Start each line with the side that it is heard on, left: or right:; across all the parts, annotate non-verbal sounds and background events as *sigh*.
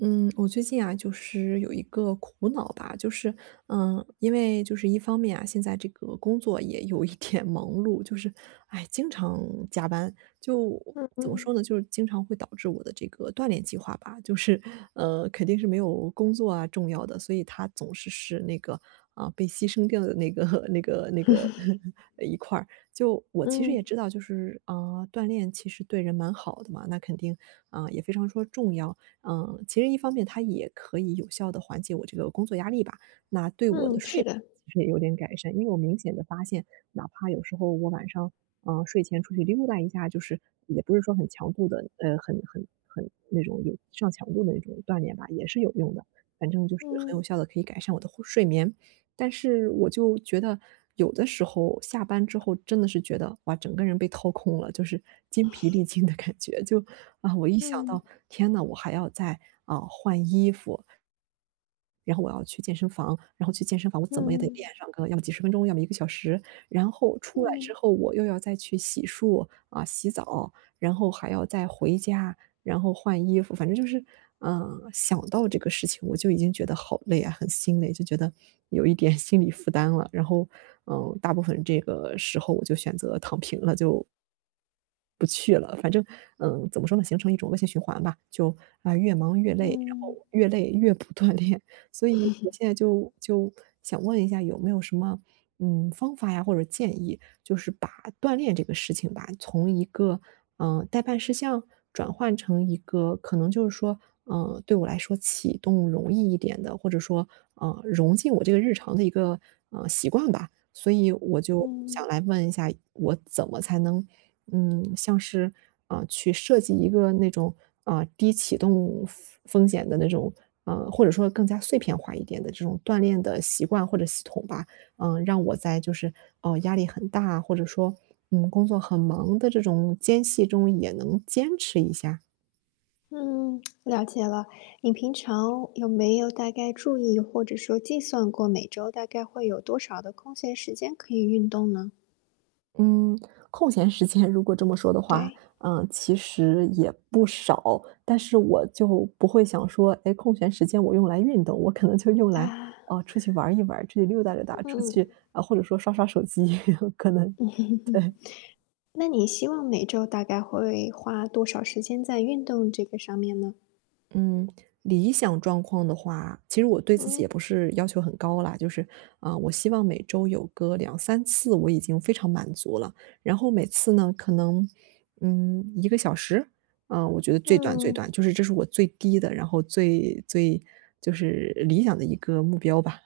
right: 嗯，我最近啊，就是有一个苦恼吧，就是，因为就是一方面啊，现在这个工作也有一点忙碌，就是，哎，经常加班，就
left: 嗯
right: 怎么说呢，
left: 嗯
right: 就是经常会导致我的这个锻炼计划吧，就是，肯定是没有工作啊重要的，所以它总是是那个啊、被牺牲掉的那个 *laughs* 那个
left: *laughs*，
right: *laughs* 一块儿。就我其实
left: 嗯
right: 也知道，就是啊、锻炼其实对人蛮好的嘛，那肯定啊、也非常说重要。其实一方面它也可以有效的缓解我这个工作压力吧，那对我的
left: 嗯，
right: 睡
left: 是
right: 眠
left: 的，
right: 其实也有点改善。因为我明显的发现，哪怕有时候我晚上，睡前出去溜达一下，就是也不是说很强度的，很那种有上强度的那种锻炼吧，也是有用的。反正就是很
left: 嗯
right: 有效的可以改善我的呼睡眠。但是我就觉得有的时候下班之后真的是觉得，哇，整个人被掏空了，就是筋疲力尽的感觉，就我一想
left: 嗯
right: 到，天呐，我还要再，换衣服然后我要去健身房，然后去健身房我怎么也得练
left: 嗯
right: 上个要么几十分钟，要么一个小时。然后出来之
left: 嗯
right: 后我又要再去洗漱，洗澡，然后还要再回家，然后换衣服。反正就是，想到这个事情我就已经觉得好累啊，很心累，就觉得有一点心理负担了。然后，大部分这个时候我就选择躺平了，就不去了。反正，怎么说呢，形成一种恶性循环吧，就越忙越累，然后
left: 嗯
right: 越累越不锻炼。所以我
left: *laughs*
right: 现在就想问一下，有没有什么方法呀，或者建议，就是把锻炼这个事情吧，从一个代办事项转换成一个可能就是说，对我来说启动容易一点的，或者说，融进我这个日常的一个习惯吧。所以我就
left: 嗯
right: 想来问一下，我怎么才能，像是，去设计一个那种，低启动风险的那种，或者说更加碎片化一点的这种锻炼的习惯或者系统吧。让我在就是压力很大，或者说，工作很忙的这种间隙中也能坚持一下。
left: 嗯，了解了。你平常有没有大概注意或者说计算过每周大概会有多少的空闲时间可以运动呢？
right: 嗯，空闲时间如果这么说的话，
left: 对，
right: 其实也不少，但是我就不会想说，哎，空闲时间我用来运动，我可能就用来，
left: 啊，
right: 出去玩儿一玩儿出去溜达溜达，出
left: 嗯，
right: 去或者说刷刷手机，*laughs* 可能，对，
left: *laughs* 那你希望每周大概会花多少时间在运动这个上面呢？
right: 嗯，理想状况的话，其实我对自己也不
left: 嗯
right: 是要求很高啦，就是，我希望每周有个两三次我已经非常满足了。然后每次呢，可能，一个小时，我觉得最短最
left: 嗯。
right: 短，就是这是我最低的，然后最最就是理想的一个目标吧。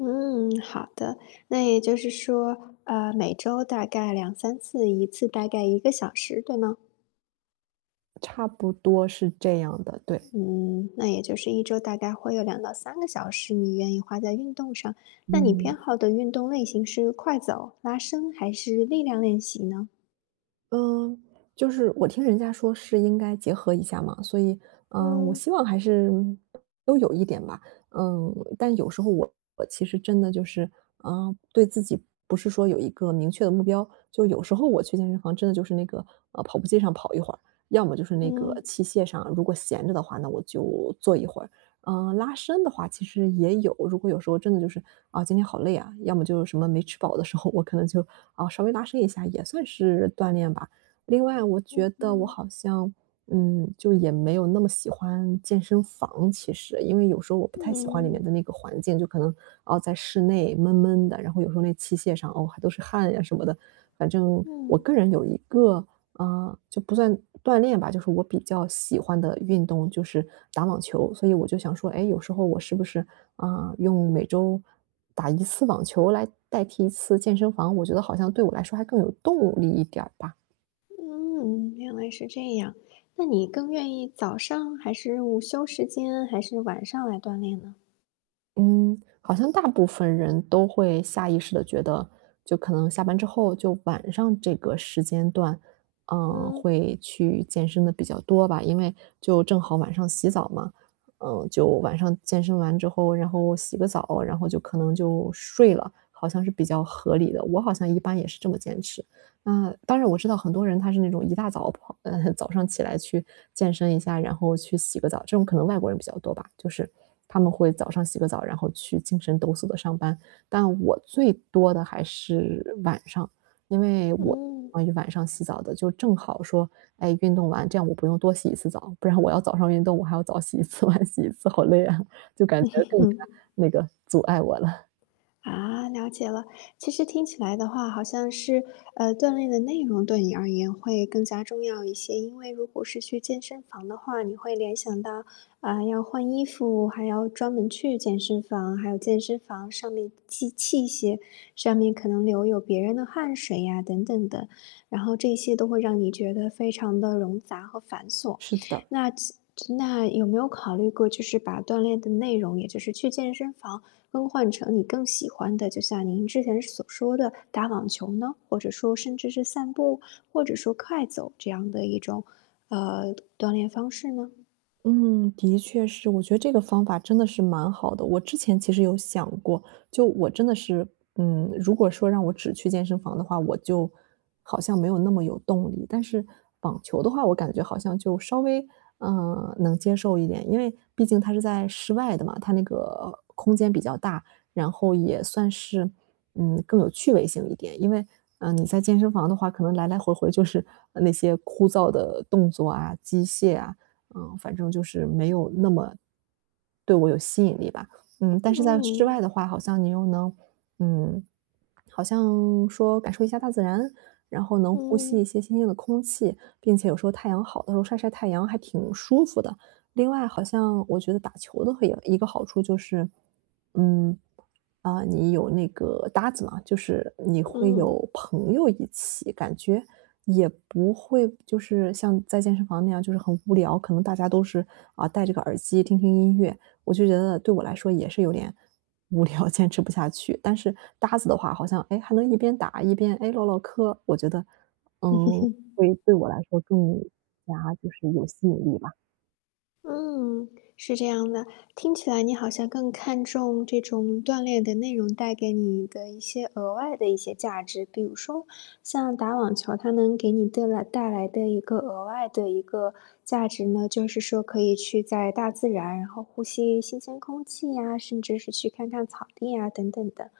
left: 嗯，好的。那也就是说，每周大概两三次，一次大概一个小时，对吗？
right: 差不多是这样的，对。
left: 嗯，那也就是一周大概会有两到三个小时，你愿意花在运动上。那你偏
right: 嗯，
left: 好的运动类型是快走、拉伸还是力量练习呢？
right: 嗯，就是我听人家说是应该结合一下嘛，所以，我
left: 嗯，
right: 希望还是都有一点吧。但有时候我其实真的就是，对自己不是说有一个明确的目标，就有时候我去健身房真的就是那个跑步机上跑一会儿，要么就是那个
left: 嗯，
right: 器械上，如果闲着的话，那我就坐一会儿。拉伸的话其实也有，如果有时候真的就是，今天好累啊，要么就是什么没吃饱的时候，我可能就，稍微拉伸一下，也算是锻炼吧。另外我
left: 嗯
right: 觉得我
left: 嗯，
right: 好像，就也没有那么喜欢健身房，其实，因为有时候我不太喜欢里面
left: 嗯，
right: 的那个环境，就可能在室内闷闷的，然后有时候那器械上，还都是汗呀什么的。反正我
left: 嗯，
right: 个人有一个就不算锻炼吧，就是我比较喜欢的运动就是打网球，所以我就想说，哎，有时候我是不是，用每周打一次网球来代替一次健身房，我觉得好像对我来说还更有动力一点儿吧。
left: 嗯，原来是这样。那你更愿意早上还是午休时间，还是晚上来锻炼呢？
right: 嗯，好像大部分人都会下意识的觉得，就可能下班之后，就晚上这个时间段，
left: 嗯，
right: 会去健身的比较多吧。因为就正好晚上洗澡嘛，就晚上健身完之后，然后洗个澡，然后就可能就睡了，好像是比较合理的。我好像一般也是这么坚持。当然我知道很多人他是那种一大早早上起来去健身一下，然后去洗个澡，这种可能外国人比较多吧，就是他们会早上洗个澡，然后去精神抖擞的上班。但我最多的还是晚上，因为我
left: 嗯。
right: 关于晚上洗澡的，就正好说，哎，运动完，这样我不用多洗一次澡，不然我要早上运动，我还要早洗一次，*laughs* 晚洗一次，好累啊，就感觉更加那个阻碍我了。*laughs*
left: 啊，了解了。其实听起来的话，好像是锻炼的内容对你而言会更加重要一些。因为如果是去健身房的话，你会联想到要换衣服，还要专门去健身房，还有健身房上面器械上面可能留有别人的汗水呀、等等的，然后这些都会让你觉得非常的冗杂和繁琐。
right: 是的。
left: 那其那有没有考虑过，就是把锻炼的内容，也就是去健身房？更换成你更喜欢的，就像您之前所说的打网球呢，或者说甚至是散步，或者说快走这样的一种，锻炼方式呢？
right: 嗯，的确是，我觉得这个方法真的是蛮好的。我之前其实有想过，就我真的是，如果说让我只去健身房的话，我就好像没有那么有动力。但是网球的话，我感觉好像就稍微，能接受一点，因为毕竟它是在室外的嘛，它那个空间比较大，然后也算是，更有趣味性一点。因为，你在健身房的话，可能来来回回就是那些枯燥的动作啊、机械啊。反正就是没有那么对我有吸引力吧。但是在室
left: 嗯，
right: 外的话，好像你又能，嗯，好像说感受一下大自然，然后能呼吸
left: 嗯，
right: 一些新鲜的空气，并且有时候太阳好的时候晒晒太阳还挺舒服的。另外好像我觉得打球的会有一个好处就是，嗯，你有那个搭子嘛，就是你会
left: 嗯。
right: 有朋友一起，感觉也不会就是像在健身房那样就是很无聊，可能大家都是戴着个耳机听听音乐，我就觉得对我来说也是有点无聊，坚持不下去。但是搭子的话，好像哎还能一边打一边哎唠唠嗑，我觉得嗯会对我来说更加就是有吸引力吧。
left: 嗯，是这样的，听起来你好像更看重这种锻炼的内容带给你的一些额外的一些价值，比如说像打网球，它能给你带来的一个额外的一个价值呢，就是说可以去在大自然，然后呼吸新鲜空气呀，甚至是去看看草地呀等等的。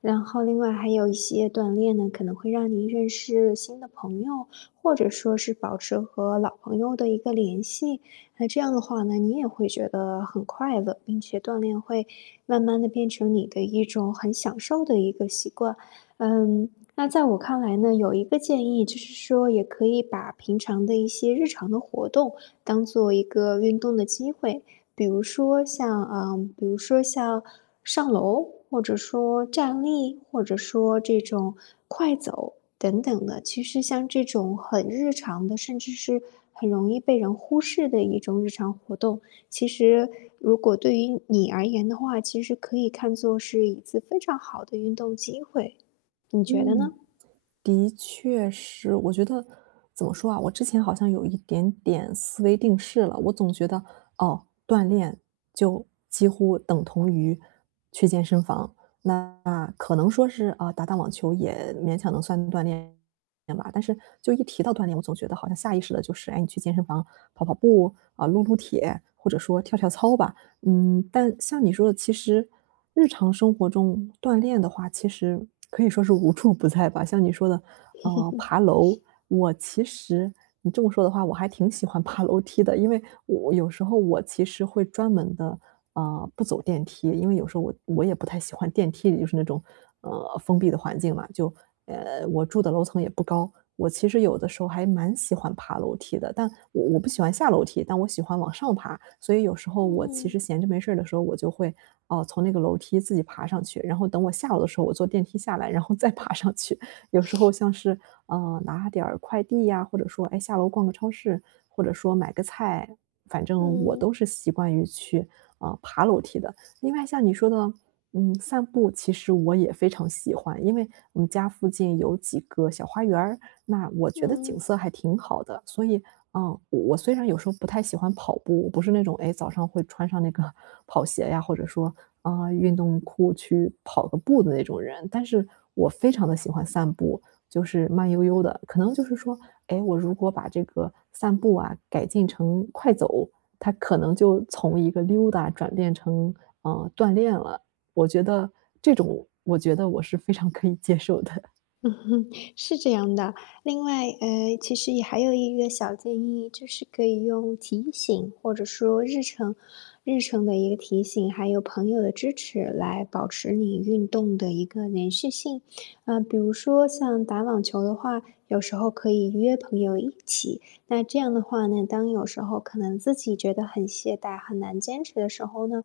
left: 然后另外还有一些锻炼呢，可能会让你认识新的朋友，或者说是保持和老朋友的一个联系。那这样的话呢，你也会觉得很快乐，并且锻炼会慢慢的变成你的一种很享受的一个习惯。嗯，那在我看来呢，有一个建议就是说，也可以把平常的一些日常的活动当做一个运动的机会，比如说像上楼，或者说站立，或者说这种快走等等的。其实像这种很日常的，甚至是很容易被人忽视的一种日常活动，其实如果对于你而言的话，其实可以看作是一次非常好的运动机会，你觉得
right: 嗯。
left: 呢？
right: 的确是，我觉得怎么说啊，我之前好像有一点点思维定式了，我总觉得哦，锻炼就几乎等同于去健身房，那可能说是啊，打打网球也勉强能算锻炼吧，但是就一提到锻炼，我总觉得好像下意识的就是，哎，你去健身房跑跑步啊，撸撸铁，或者说跳跳操吧，但像你说的，其实日常生活中锻炼的话，其实可以说是无处不在吧。像你说的，爬楼，我其实你这么说的话，我还挺喜欢爬楼梯的，因为我有时候我其实会专门的不走电梯，因为有时候我也不太喜欢电梯里就是那种，封闭的环境嘛，就我住的楼层也不高，我其实有的时候还蛮喜欢爬楼梯的，但我不喜欢下楼梯，但我喜欢往上爬，所以有时候我其
left: 嗯
right: 实闲着没事儿的时候，我就会，哦，从那个楼梯自己爬上去，然后等我下楼的时候，我坐电梯下来，然后再 *laughs* 爬上去。有时候像是，拿点儿快递呀，或者说，哎，下楼逛个超市，或者说买个菜，反正我
left: 嗯
right: 都是习惯于去爬楼梯的。另外像你说的，散步其实我也非常喜欢，因为我们家附近有几个小花园儿，那我觉得景
left: 嗯。
right: 色还挺好的，所以，我虽然有时候不太喜欢跑步，我不是那种，哎早上会穿上那个 *laughs* 跑鞋呀，或者说，运动裤去跑个步的那种人，但是我非常的喜欢散步，就是慢悠悠的。可能就是说，哎，我如果把这个散步啊，改进成快走，它可能就从一个溜达转变成，锻炼了。我觉得这种我觉得我是非常可以接受的。
left: 嗯哼，是这样的。另外，其实也还有一个小建议，就是可以用提醒，或者说日程的一个提醒，还有朋友的支持来保持你运动的一个连续性。比如说像打网球的话，有时候可以约朋友一起。那这样的话呢，当有时候可能自己觉得很懈怠、很难坚持的时候呢，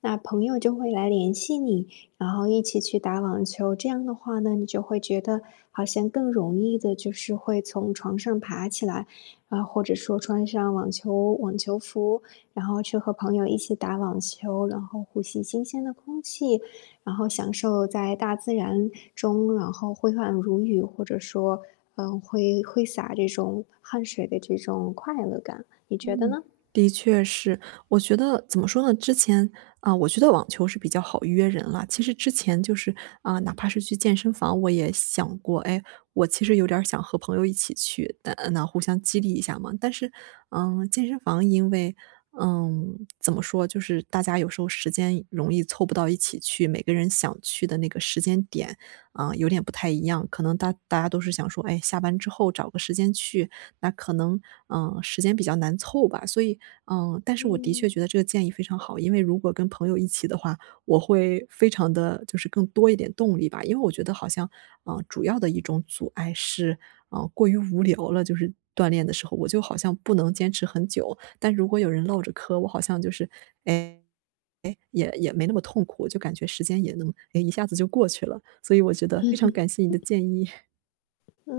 left: 那朋友就会来联系你。然后一起去打网球，这样的话呢，你就会觉得好像更容易的，就是会从床上爬起来，啊，或者说穿上网球服，然后去和朋友一起打网球，然后呼吸新鲜的空气，然后享受在大自然中，然后挥汗如雨，或者说，挥洒这种汗水的这种快乐感，你觉得
right: 嗯，
left: 呢？
right: 的确是。我觉得怎么说呢？之前啊、我觉得网球是比较好约人了。其实之前就是哪怕是去健身房，我也想过，哎，我其实有点儿想和朋友一起去，但那互相激励一下嘛。但是，健身房因为怎么说，就是大家有时候时间容易凑不到一起去，每个人想去的那个时间点啊、有点不太一样。可能大家都是想说，哎，下班之后找个时间去，那可能，时间比较难凑吧。所以，但是我的确
left: 嗯。
right: 觉得这个建议非常好，因为如果跟朋友一起的话，我会非常的，就是更多一点动力吧。因为我觉得好像，主要的一种阻碍是，过于无聊了，就是锻炼的时候，我就好像不能坚持很久。但如果有人唠着嗑，我好像就是，哎，也没那么痛苦，就感觉时间也能，哎，一下子就过去了。所以我觉得非常感谢你的建议。
left: 嗯。